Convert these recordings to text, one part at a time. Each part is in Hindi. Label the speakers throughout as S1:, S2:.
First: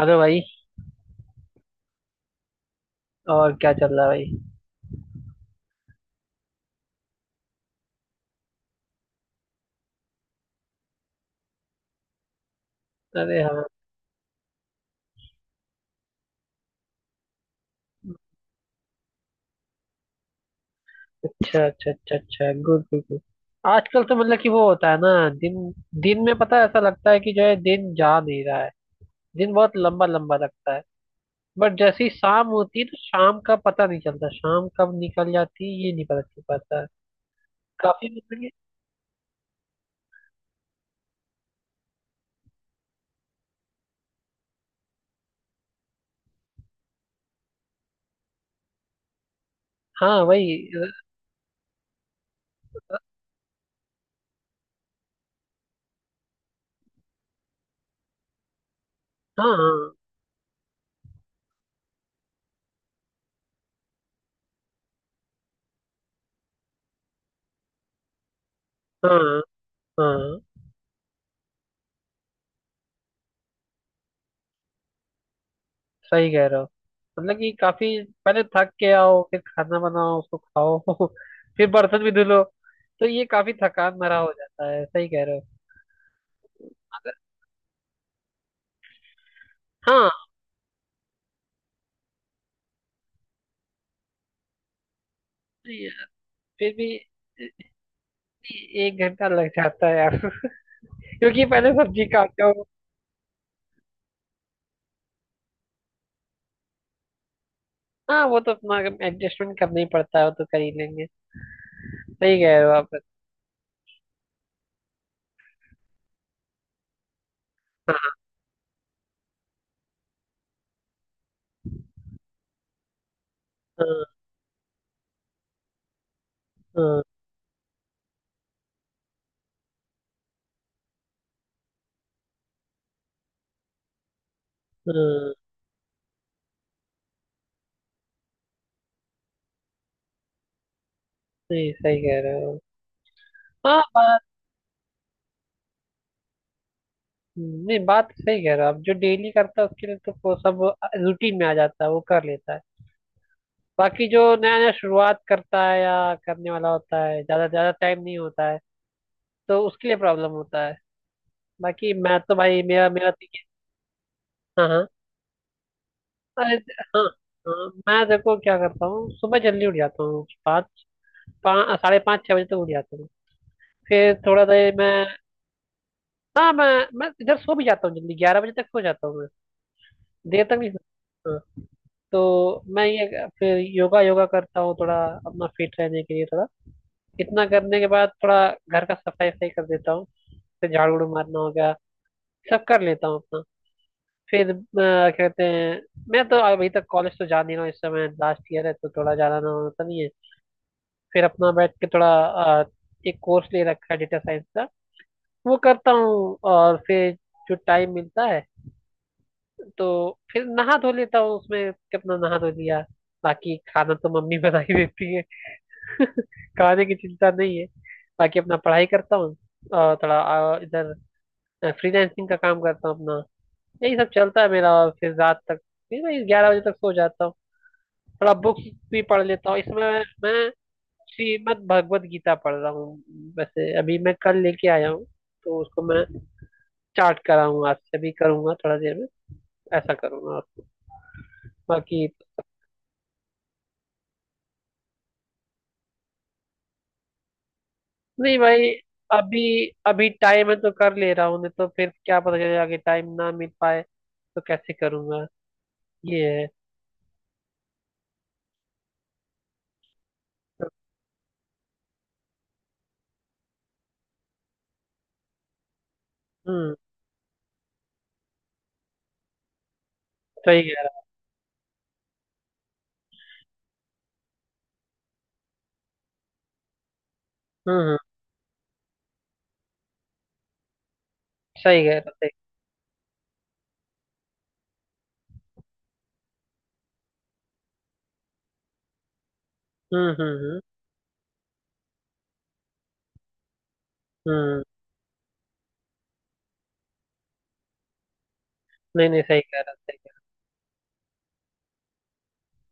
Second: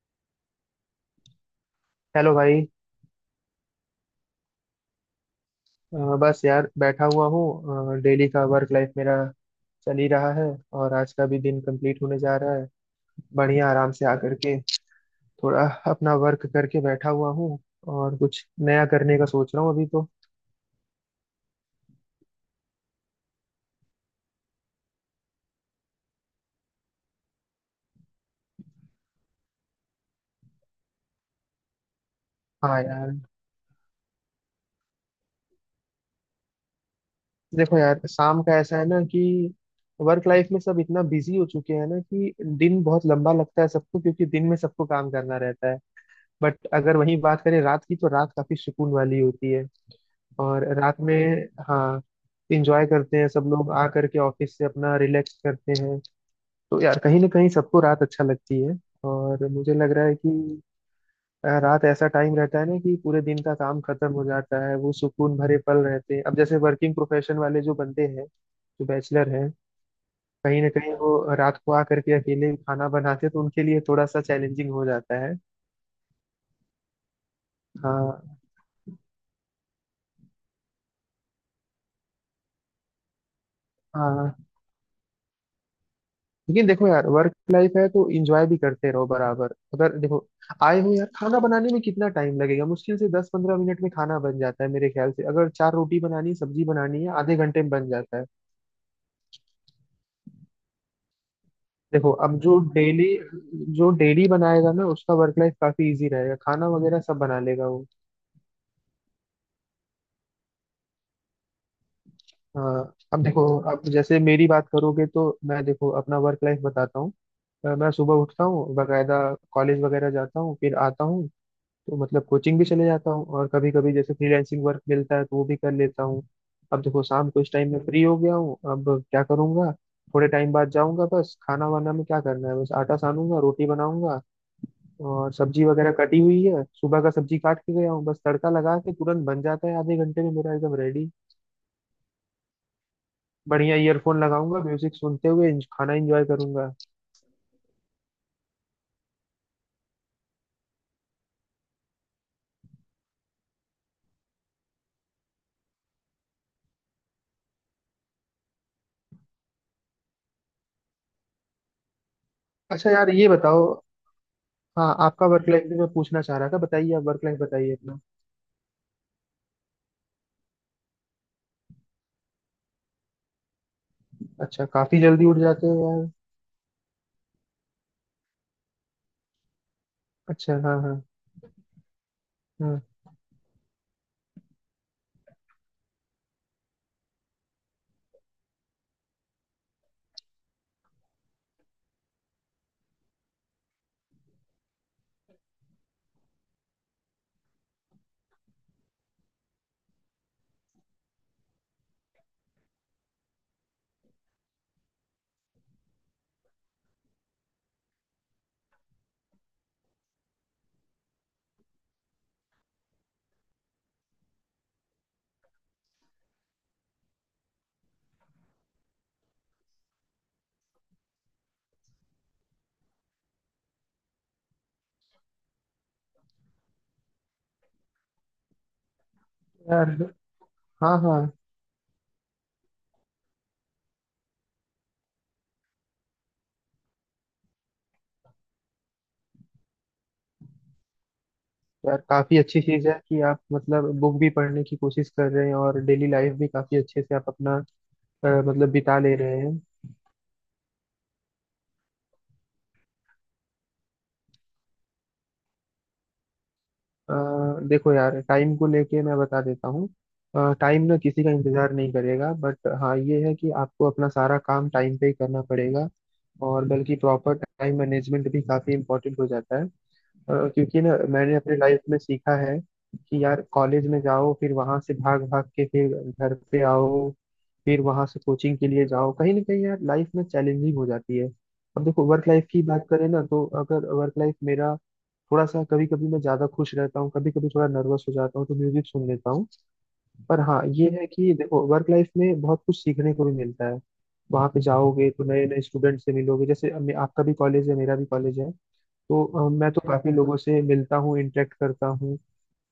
S1: हेलो भाई।
S2: हेलो भाई।
S1: और क्या चल रहा है भाई?
S2: बस यार बैठा हुआ हूँ। डेली का वर्क लाइफ मेरा चल ही रहा है और आज का भी दिन कंप्लीट होने जा रहा है।
S1: अरे हाँ।
S2: बढ़िया, आराम से आकर के थोड़ा अपना वर्क करके बैठा हुआ हूँ और कुछ नया करने का सोच रहा हूँ अभी तो।
S1: अच्छा अच्छा अच्छा अच्छा, गुड गुड गुड। आजकल तो मतलब कि वो होता है ना, दिन दिन में पता है, ऐसा लगता है कि जो है दिन जा नहीं रहा है। दिन बहुत लंबा लंबा लगता है। बट जैसे ही शाम होती
S2: हाँ
S1: है तो
S2: यार,
S1: शाम का पता नहीं चलता, शाम कब निकल जाती है ये नहीं पता चल पाता है।
S2: देखो यार,
S1: काफी मतलब
S2: शाम
S1: कि-
S2: का ऐसा है ना कि वर्क लाइफ में सब इतना बिजी हो चुके हैं ना कि दिन बहुत लंबा लगता है सबको, क्योंकि दिन में सबको काम करना रहता है। बट अगर वहीं बात करें रात की, तो रात काफी सुकून वाली होती है।
S1: हाँ वही।
S2: और रात में, हाँ, इंजॉय करते हैं सब लोग, आ करके ऑफिस से अपना रिलैक्स करते हैं। तो यार कहीं ना कहीं सबको रात अच्छा लगती है।
S1: हाँ
S2: और मुझे लग
S1: हाँ
S2: रहा है कि रात ऐसा टाइम रहता है ना कि पूरे दिन का काम खत्म हो जाता है, वो सुकून भरे पल रहते हैं। अब जैसे वर्किंग प्रोफेशन वाले जो बंदे हैं, जो बैचलर
S1: हाँ
S2: हैं,
S1: हाँ,
S2: कहीं ना कहीं वो रात को आ करके अकेले खाना बनाते हैं, तो उनके लिए थोड़ा सा चैलेंजिंग हो जाता है।
S1: सही कह रहे हो। मतलब कि काफी
S2: हाँ
S1: पहले थक के आओ, फिर खाना बनाओ, उसको खाओ, फिर बर्तन भी धुलो, तो ये काफी थकान भरा हो
S2: हाँ,
S1: जाता है। सही कह रहे हो।
S2: लेकिन देखो यार,
S1: अगर
S2: वर्क लाइफ है तो एंजॉय भी करते रहो बराबर। अगर
S1: हाँ।
S2: देखो आए हो यार, खाना बनाने में कितना टाइम लगेगा, मुश्किल से 10-15 मिनट में खाना बन जाता है मेरे ख्याल से। अगर चार
S1: नहीं,
S2: रोटी बनानी, सब्जी
S1: फिर भी
S2: बनानी है, आधे घंटे में बन जाता है।
S1: एक घंटा लग जाता है यार। क्योंकि पहले सब्जी
S2: देखो, अब
S1: काटते
S2: जो
S1: हो।
S2: डेली, जो डेली बनाएगा ना, उसका वर्क लाइफ काफी इजी रहेगा, खाना वगैरह सब बना लेगा वो।
S1: हाँ, वो तो अपना एडजस्टमेंट करना ही पड़ता है, वो तो कर ही लेंगे। सही कह रहे हो आप।
S2: हाँ, अब देखो, अब जैसे मेरी बात करोगे तो मैं देखो अपना वर्क लाइफ बताता हूँ। मैं
S1: हाँ
S2: सुबह उठता हूँ बकायदा, कॉलेज वगैरह जाता हूँ फिर आता हूँ। तो मतलब कोचिंग भी चले जाता हूँ और कभी कभी
S1: हाँ
S2: जैसे फ्रीलांसिंग वर्क मिलता है तो वो भी कर लेता हूँ। अब
S1: हाँ
S2: देखो, शाम को इस टाइम में फ्री हो गया हूँ, अब क्या करूँगा। थोड़े टाइम बाद जाऊंगा, बस खाना वाना में क्या करना है, बस आटा सानूंगा, रोटी बनाऊंगा। और
S1: हाँ,
S2: सब्जी वगैरह कटी हुई है, सुबह का सब्जी काट के गया हूँ, बस तड़का लगा के तुरंत बन जाता है, आधे घंटे में मेरा एकदम रेडी।
S1: नहीं सही कह रहे हो।
S2: बढ़िया
S1: हाँ
S2: ईयरफोन
S1: बात।
S2: लगाऊंगा, म्यूजिक सुनते हुए खाना एंजॉय करूंगा।
S1: नहीं बात सही कह रहे हो आप। जो डेली करता है उसके लिए तो वो सब रूटीन में आ जाता है, वो कर लेता है। बाकी जो नया नया शुरुआत करता है या करने वाला होता है, ज्यादा ज्यादा टाइम नहीं होता है तो उसके लिए प्रॉब्लम होता है। बाकी मैं तो भाई मेरा
S2: अच्छा यार,
S1: मेरा तो
S2: ये
S1: ये-
S2: बताओ,
S1: हाँ हाँ।
S2: हाँ, आपका वर्क लाइफ भी मैं पूछना चाह रहा
S1: अरे
S2: था, बताइए
S1: हाँ।
S2: आप, वर्क लाइफ
S1: हाँ
S2: बताइए अपना।
S1: मैं देखो क्या करता हूँ, सुबह जल्दी उठ जाता हूँ। पाँच पाँच साढ़े पाँच छः बजे तक उठ जाता हूँ। फिर थोड़ा
S2: अच्छा,
S1: देर मैं।
S2: काफी जल्दी उठ जाते हो यार।
S1: हाँ। मैं इधर सो भी जाता हूँ जल्दी, ग्यारह बजे तक सो जाता हूँ मैं। देर तक
S2: अच्छा
S1: नहीं
S2: हाँ हाँ।
S1: सोता। हाँ। तो
S2: हाँ
S1: मैं ये फिर योगा योगा करता हूँ, थोड़ा अपना फिट रहने के लिए। थोड़ा इतना करने के बाद थोड़ा घर का सफाई सफाई कर देता हूँ, से झाड़ उड़ मारना हो गया, सब कर लेता हूँ अपना। फिर कहते हैं, मैं तो अभी तक कॉलेज तो जा नहीं रहा हूँ, इस समय लास्ट ईयर है तो थोड़ा जाना ना होता नहीं है। फिर अपना बैठ के थोड़ा, अ, एक कोर्स ले रखा है डेटा साइंस का, वो करता हूँ। और फिर जो टाइम मिलता है तो फिर नहा धो लेता हूँ, उसमें कितना नहा धो लिया। बाकी खाना तो मम्मी बना ही देती है। खाने की चिंता नहीं है। बाकी अपना पढ़ाई करता हूँ, और थोड़ा इधर फ्रीलांसिंग का काम करता हूँ अपना। यही सब चलता है मेरा, और फिर रात तक फिर मैं ग्यारह बजे तक सो जाता हूँ। थोड़ा बुक्स भी पढ़ लेता हूँ इसमें
S2: यार।
S1: मैं।
S2: हाँ हाँ,
S1: श्रीमद् भगवत गीता पढ़ रहा हूँ, वैसे अभी मैं कल लेके आया हूँ, तो उसको मैं स्टार्ट करा हूँ आज से। अभी करूँगा थोड़ा देर में, ऐसा करूँगा
S2: यार
S1: बाकी।
S2: काफी अच्छी चीज है कि आप मतलब बुक भी पढ़ने की कोशिश कर रहे हैं और डेली लाइफ भी काफी अच्छे से आप अपना
S1: नहीं भाई,
S2: मतलब बिता ले रहे
S1: अभी
S2: हैं।
S1: अभी टाइम है तो कर ले रहा हूँ, नहीं तो फिर क्या पता चले आगे टाइम ना मिल पाए तो कैसे करूँगा। ये है।
S2: अ, देखो यार, टाइम को लेके मैं बता देता हूँ, टाइम ना किसी का इंतजार नहीं करेगा। बट हाँ, ये है कि आपको अपना सारा काम टाइम पे ही करना पड़ेगा। और
S1: हम्म,
S2: बल्कि प्रॉपर टाइम मैनेजमेंट भी काफी इंपॉर्टेंट हो जाता है।
S1: सही
S2: क्योंकि ना,
S1: कह
S2: मैंने अपने लाइफ में सीखा है कि यार, कॉलेज में जाओ, फिर वहां से भाग भाग के फिर घर पे आओ,
S1: रहा।
S2: फिर वहां से कोचिंग के लिए जाओ, कहीं ना कहीं यार लाइफ में चैलेंजिंग हो जाती है।
S1: सही
S2: अब
S1: कह
S2: देखो,
S1: रहा
S2: वर्क
S1: सही।
S2: लाइफ की बात करें ना, तो अगर वर्क लाइफ मेरा थोड़ा सा, कभी कभी मैं ज्यादा खुश रहता हूँ, कभी कभी थोड़ा नर्वस हो जाता हूँ तो म्यूजिक सुन लेता हूँ।
S1: हम्म हम्म
S2: पर
S1: हम्म
S2: हाँ, ये है कि देखो वर्क लाइफ में बहुत कुछ सीखने को भी मिलता है। वहां पे
S1: हम्म।
S2: जाओगे तो नए नए स्टूडेंट से मिलोगे, जैसे अब आपका भी कॉलेज है, मेरा भी कॉलेज है।
S1: नहीं नहीं
S2: तो
S1: सही कह
S2: मैं
S1: रहा
S2: तो
S1: सही।
S2: काफी बिल्कुल लोगों से मिलता हूँ, इंटरेक्ट करता हूँ।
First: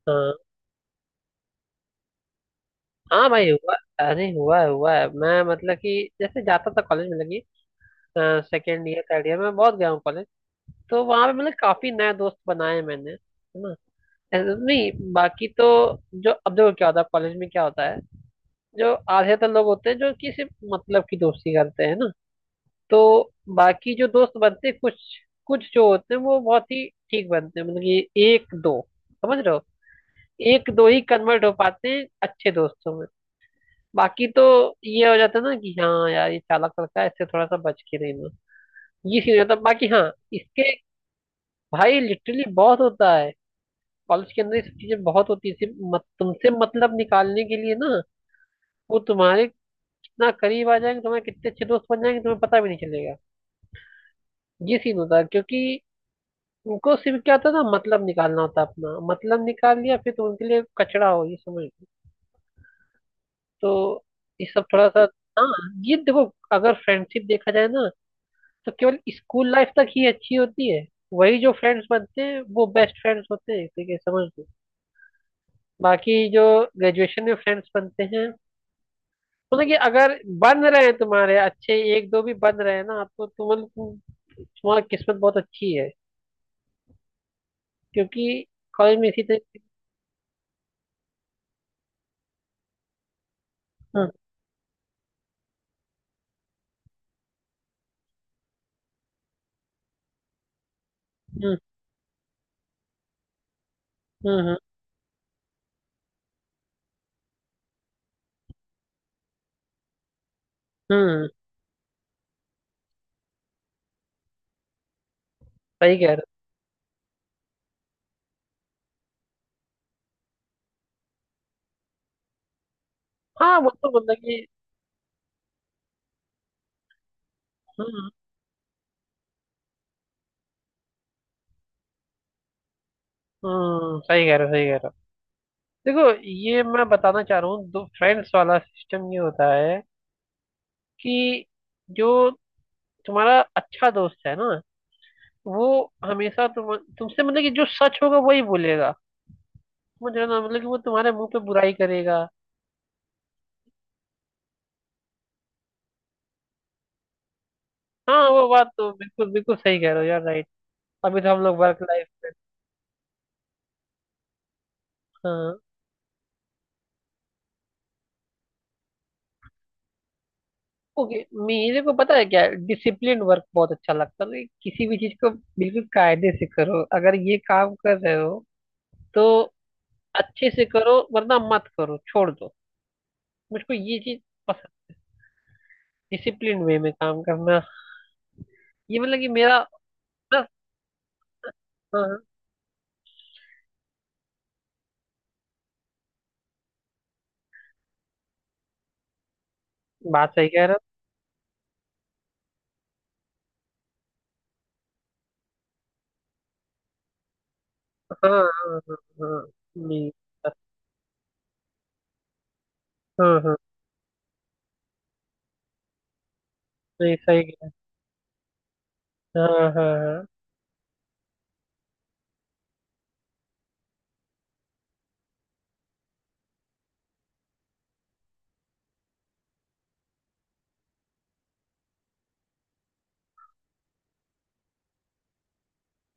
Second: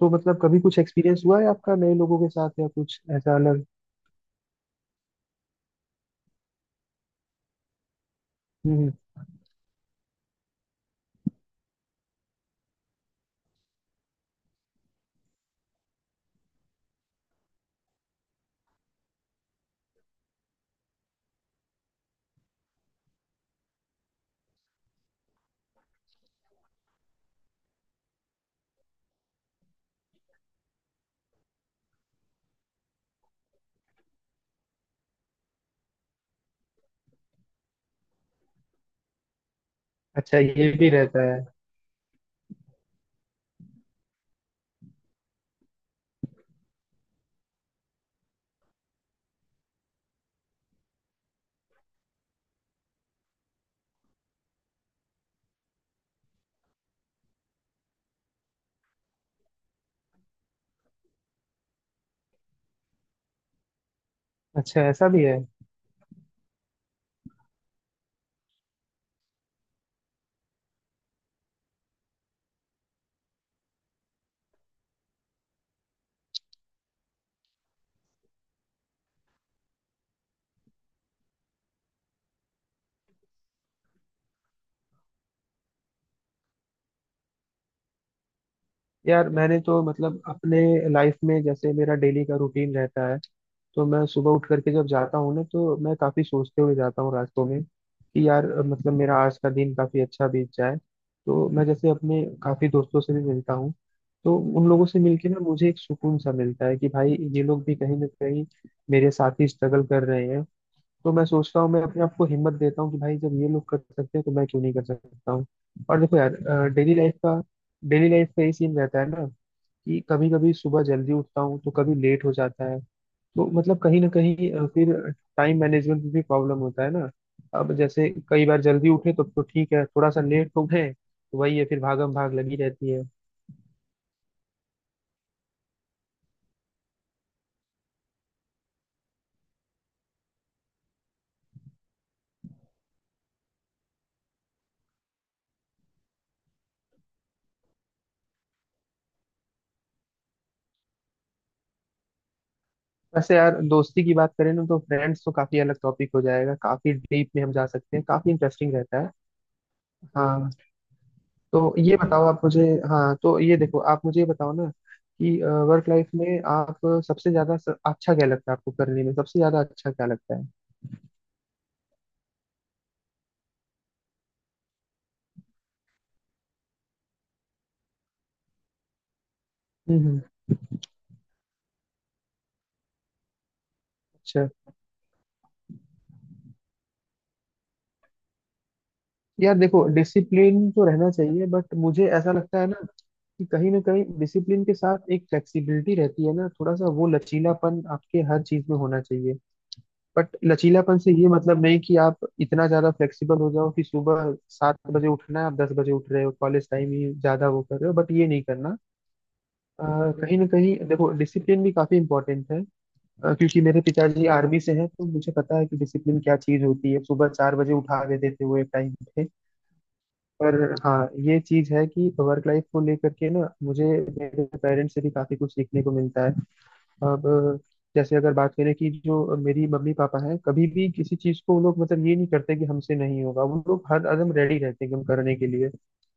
S2: तो मतलब
S1: हाँ
S2: कभी कुछ एक्सपीरियंस हुआ है आपका नए लोगों के साथ या कुछ
S1: हाँ
S2: ऐसा
S1: भाई
S2: अलग।
S1: हुआ। अरे हुआ है हुआ है। मैं मतलब कि जैसे जाता था कॉलेज में, लगी,
S2: हम्म
S1: सेकेंड
S2: हम्म।
S1: ईयर थर्ड ईयर में बहुत गया हूँ कॉलेज। तो वहाँ पे मतलब काफी नए दोस्त बनाए हैं मैंने, है ना? ऐसे तो नहीं बाकी तो। जो अब देखो क्या होता है कॉलेज में, क्या होता है, जो आधे तो लोग होते हैं जो कि सिर्फ मतलब की दोस्ती करते हैं ना। तो बाकी जो दोस्त बनते हैं कुछ कुछ जो होते हैं वो बहुत ही ठीक बनते हैं, मतलब कि एक दो, समझ रहे हो, एक दो ही कन्वर्ट हो पाते हैं अच्छे दोस्तों में। बाकी तो ये हो जाता है ना कि हाँ यार, ये चालाक लड़का है, इससे थोड़ा सा बच के रहना, ये सीन हो जाता है। बाकी हाँ।
S2: अच्छा, ये
S1: इसके
S2: भी रहता है।
S1: भाई लिटरली बहुत होता है, कॉलेज के अंदर ये सब चीजें बहुत होती है, सिर्फ मत, तुमसे मतलब निकालने के लिए ना, वो तुम्हारे कितना करीब आ जाएंगे, तुम्हारे कितने अच्छे दोस्त बन जाएंगे तुम्हें पता भी नहीं चलेगा। ये सीन होता है, क्योंकि उनको सिर्फ क्या होता है ना, मतलब निकालना होता है अपना, मतलब निकाल लिया फिर तुम उनके लिए कचरा हो, ये समझ लो। तो ये सब
S2: अच्छा
S1: थोड़ा सा।
S2: ऐसा भी है।
S1: हाँ ये देखो, अगर फ्रेंडशिप देखा जाए ना, तो केवल स्कूल लाइफ तक ही अच्छी होती है। वही जो फ्रेंड्स बनते हैं वो बेस्ट फ्रेंड्स होते हैं, ठीक है, समझ लो। बाकी जो ग्रेजुएशन में फ्रेंड्स बनते हैं, मतलब कि अगर बन रहे हैं तुम्हारे अच्छे एक दो भी बन रहे हैं ना आपको, तो मतलब तुम- तुम्हारी किस्मत बहुत अच्छी है। क्योंकि कॉलेज में इसी
S2: यार मैंने
S1: तरीके।
S2: तो मतलब अपने लाइफ में, जैसे मेरा डेली का रूटीन रहता है, तो मैं
S1: हम्म
S2: सुबह उठ करके जब जाता हूँ ना, तो मैं काफी सोचते हुए जाता हूँ रास्तों में कि यार मतलब मेरा आज का दिन काफी अच्छा बीत जाए। तो
S1: हम्म
S2: मैं जैसे अपने काफी दोस्तों से भी मिलता हूँ, तो
S1: हम्म
S2: उन लोगों से मिलके ना मुझे एक सुकून सा मिलता है कि भाई ये लोग भी कहीं ना कहीं मेरे साथ ही स्ट्रगल कर रहे हैं। तो मैं
S1: हम्म,
S2: सोचता हूँ, मैं अपने आप को हिम्मत देता हूँ कि भाई जब ये लोग कर सकते हैं, तो मैं क्यों नहीं कर सकता हूँ।
S1: सही
S2: और
S1: कह
S2: देखो
S1: रहे
S2: यार, डेली लाइफ का डेली लाइफ का ये सीन रहता है ना कि कभी कभी सुबह जल्दी उठता हूँ तो कभी लेट हो जाता है।
S1: हो।
S2: तो
S1: हाँ, वो
S2: मतलब
S1: तो
S2: कहीं ना
S1: मतलब कि,
S2: कहीं फिर टाइम मैनेजमेंट में भी प्रॉब्लम होता है ना। अब जैसे
S1: हम्म
S2: कई बार जल्दी उठे तो ठीक है, थोड़ा सा लेट हो गए तो वही है, फिर भागम भाग लगी रहती है।
S1: हम्म, सही कह रहे हो, सही कह रहे हो। देखो ये मैं बताना चाह रहा हूँ, दो फ्रेंड्स वाला सिस्टम ये होता है कि, जो तुम्हारा अच्छा दोस्त है ना, वो हमेशा तुमसे मतलब कि जो सच होगा वही बोलेगा। समझ रहे हो ना, मतलब कि वो तुम्हारे मुंह पे बुराई करेगा।
S2: वैसे यार दोस्ती की बात करें ना, तो फ्रेंड्स तो काफी अलग टॉपिक हो जाएगा, काफी डीप में हम जा सकते हैं,
S1: हाँ
S2: काफी
S1: वो बात
S2: इंटरेस्टिंग
S1: तो
S2: रहता है।
S1: बिल्कुल बिल्कुल सही कह रहे हो यार, राइट।
S2: हाँ
S1: अभी तो हम लोग
S2: तो
S1: वर्क
S2: ये बताओ
S1: लाइफ।
S2: आप मुझे, हाँ तो ये देखो, आप मुझे ये बताओ ना कि
S1: हाँ,
S2: वर्क लाइफ में आप सबसे ज्यादा अच्छा क्या लगता है आपको करने में, सबसे ज्यादा अच्छा क्या लगता है।
S1: ओके। मेरे को पता है क्या, डिसिप्लिन वर्क बहुत अच्छा लगता है, मतलब किसी भी चीज को बिल्कुल कायदे से करो, अगर ये काम कर रहे हो तो
S2: हम्म हम्म,
S1: अच्छे से करो, वरना मत करो छोड़ दो। मुझको ये चीज
S2: अच्छा,
S1: पसंद, डिसिप्लिन वे में काम करना, ये मतलब कि
S2: यार
S1: मेरा।
S2: देखो
S1: हाँ
S2: डिसिप्लिन तो रहना चाहिए, बट मुझे
S1: हाँ,
S2: ऐसा लगता है ना कि कहीं ना कहीं डिसिप्लिन के साथ एक फ्लेक्सिबिलिटी रहती है ना, थोड़ा सा वो लचीलापन आपके हर चीज में होना चाहिए।
S1: बात
S2: बट
S1: सही कह रहे हो।
S2: लचीलापन से ये मतलब नहीं कि आप इतना ज्यादा फ्लेक्सिबल हो जाओ कि सुबह 7 बजे उठना है, आप 10 बजे उठ रहे हो, कॉलेज टाइम ही ज्यादा वो कर रहे हो, बट ये
S1: हाँ
S2: नहीं करना।
S1: हाँ हाँ हाँ,
S2: अ,
S1: नहीं।
S2: कहीं ना कहीं देखो डिसिप्लिन भी काफी इंपॉर्टेंट है।
S1: हाँ हाँ,
S2: क्योंकि मेरे पिताजी आर्मी से हैं, तो मुझे पता है कि डिसिप्लिन क्या चीज होती है।
S1: नहीं
S2: सुबह
S1: सही
S2: चार
S1: है।
S2: बजे उठा देते थे वो एक टाइम पे।
S1: हाँ हाँ हाँ
S2: पर हाँ, ये चीज है कि वर्क लाइफ को लेकर के ना मुझे, मेरे पेरेंट्स से भी काफी कुछ सीखने को मिलता है। अब जैसे अगर बात करें कि जो मेरी मम्मी पापा हैं, कभी भी किसी चीज को वो लोग मतलब ये नहीं करते कि हमसे नहीं होगा, वो लोग हर कदम रेडी रहते हैं एकदम करने के लिए।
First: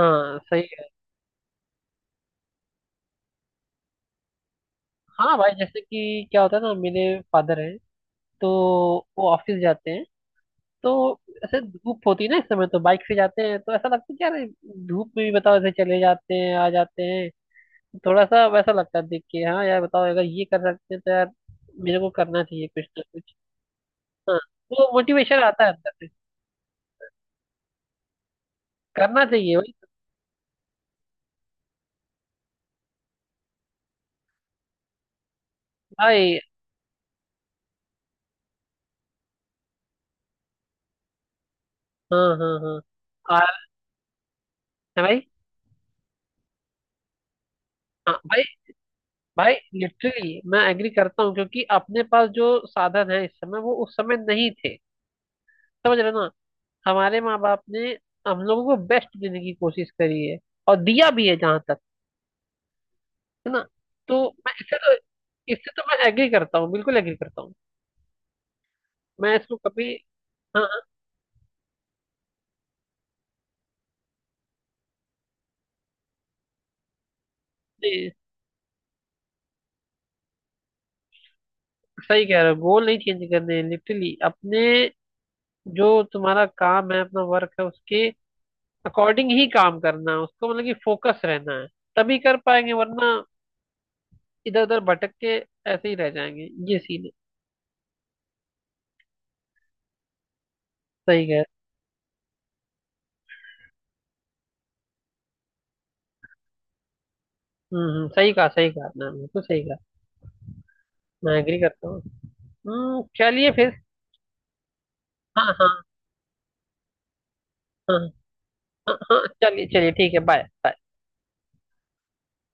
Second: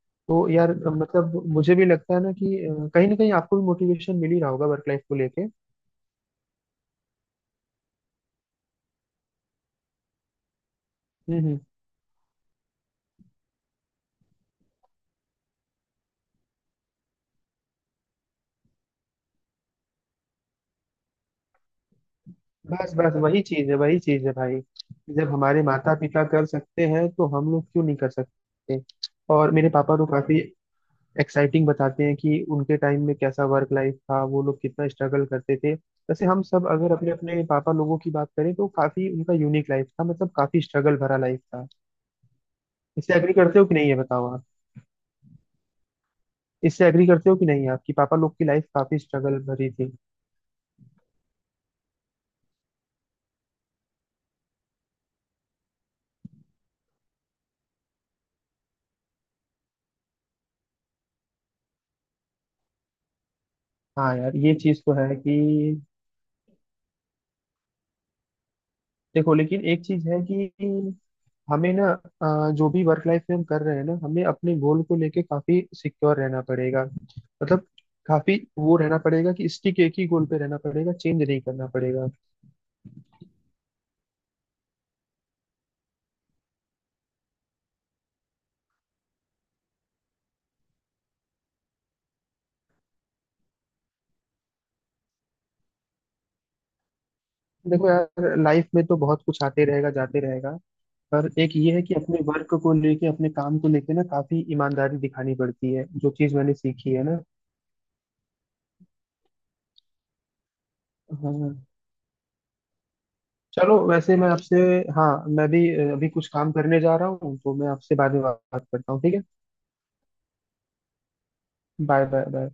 S1: हाँ
S2: तो
S1: सही
S2: यार
S1: है।
S2: मतलब मुझे भी लगता है ना कि कहीं ना कहीं आपको भी मोटिवेशन मिल ही रहा होगा वर्क लाइफ को
S1: हाँ
S2: लेके।
S1: भाई, जैसे कि क्या होता है ना, मेरे फादर हैं तो वो ऑफिस जाते हैं, तो
S2: हम्म।
S1: ऐसे धूप होती है ना इस समय, तो बाइक से जाते हैं, तो ऐसा लगता है कि यार धूप में भी बताओ ऐसे चले जाते हैं, आ जाते हैं। थोड़ा सा वैसा लगता है देख के, हाँ यार बताओ अगर ये कर सकते हैं तो यार मेरे को करना चाहिए कुछ
S2: बस
S1: ना
S2: बस
S1: कुछ।
S2: वही चीज है, वही चीज है
S1: हाँ,
S2: भाई।
S1: वो
S2: जब
S1: मोटिवेशन
S2: हमारे
S1: आता है अंदर
S2: माता
S1: से।
S2: पिता कर सकते हैं, तो हम लोग क्यों नहीं कर सकते।
S1: करना
S2: और
S1: चाहिए
S2: मेरे
S1: भाई।
S2: पापा तो काफी एक्साइटिंग बताते हैं कि उनके टाइम में कैसा वर्क लाइफ था, वो लोग कितना स्ट्रगल करते थे। वैसे
S1: भाई
S2: हम सब अगर अपने अपने पापा लोगों की बात करें तो काफी उनका यूनिक लाइफ था, मतलब काफी स्ट्रगल भरा लाइफ था।
S1: हाँ हाँ
S2: इससे एग्री
S1: हाँ। आ-
S2: करते हो कि नहीं, ये बताओ आप।
S1: है भाई।
S2: इससे एग्री करते हो कि नहीं, आपकी
S1: हाँ
S2: पापा लोग
S1: भाई,
S2: की लाइफ काफी स्ट्रगल
S1: भाई
S2: भरी थी।
S1: लिटरली मैं एग्री करता हूँ, क्योंकि अपने पास जो साधन है इस समय वो उस समय नहीं थे। समझ रहे हो ना, हमारे माँ बाप ने हम लोगों को बेस्ट देने की कोशिश करी है, और दिया भी है जहां तक, है ना।
S2: हाँ
S1: तो
S2: यार,
S1: मैं
S2: ये
S1: इससे
S2: चीज
S1: तो
S2: तो है कि
S1: इससे तो मैं एग्री करता हूँ, बिल्कुल एग्री करता हूँ।
S2: देखो
S1: मैं इसको
S2: लेकिन एक
S1: कभी।
S2: चीज है
S1: हाँ हाँ,
S2: कि हमें ना जो भी वर्क लाइफ में हम कर रहे हैं ना, हमें अपने गोल को लेके काफी सिक्योर रहना पड़ेगा। मतलब
S1: नहीं,
S2: काफी वो रहना पड़ेगा कि स्टिक एक ही गोल पे रहना पड़ेगा, चेंज नहीं करना पड़ेगा।
S1: सही कह रहे हो, गोल नहीं चेंज करने लिटरली अपने जो तुम्हारा काम है अपना वर्क है उसके अकॉर्डिंग ही काम करना है उसको, मतलब कि फोकस रहना है, तभी कर पाएंगे वरना इधर उधर भटक के ऐसे ही रह जाएंगे, ये सीन है।
S2: देखो यार लाइफ में तो बहुत कुछ आते रहेगा जाते रहेगा।
S1: सही
S2: पर
S1: कह।
S2: एक ये है कि अपने वर्क को लेके, अपने काम को लेके ना, काफी ईमानदारी दिखानी पड़ती है, जो चीज मैंने सीखी है ना।
S1: सही कहा आपने, बिल्कुल सही कहा। मैं
S2: हाँ,
S1: एग्री करता हूँ। हम्म, चलिए फिर।
S2: चलो वैसे मैं आपसे, हाँ
S1: हाँ
S2: मैं भी
S1: हाँ
S2: अभी कुछ काम करने जा रहा हूँ, तो मैं आपसे
S1: हाँ
S2: बाद में बात करता
S1: हाँ
S2: हूँ, ठीक है।
S1: हाँ, चलिए चलिए ठीक है। Bye bye.
S2: Bye bye bye.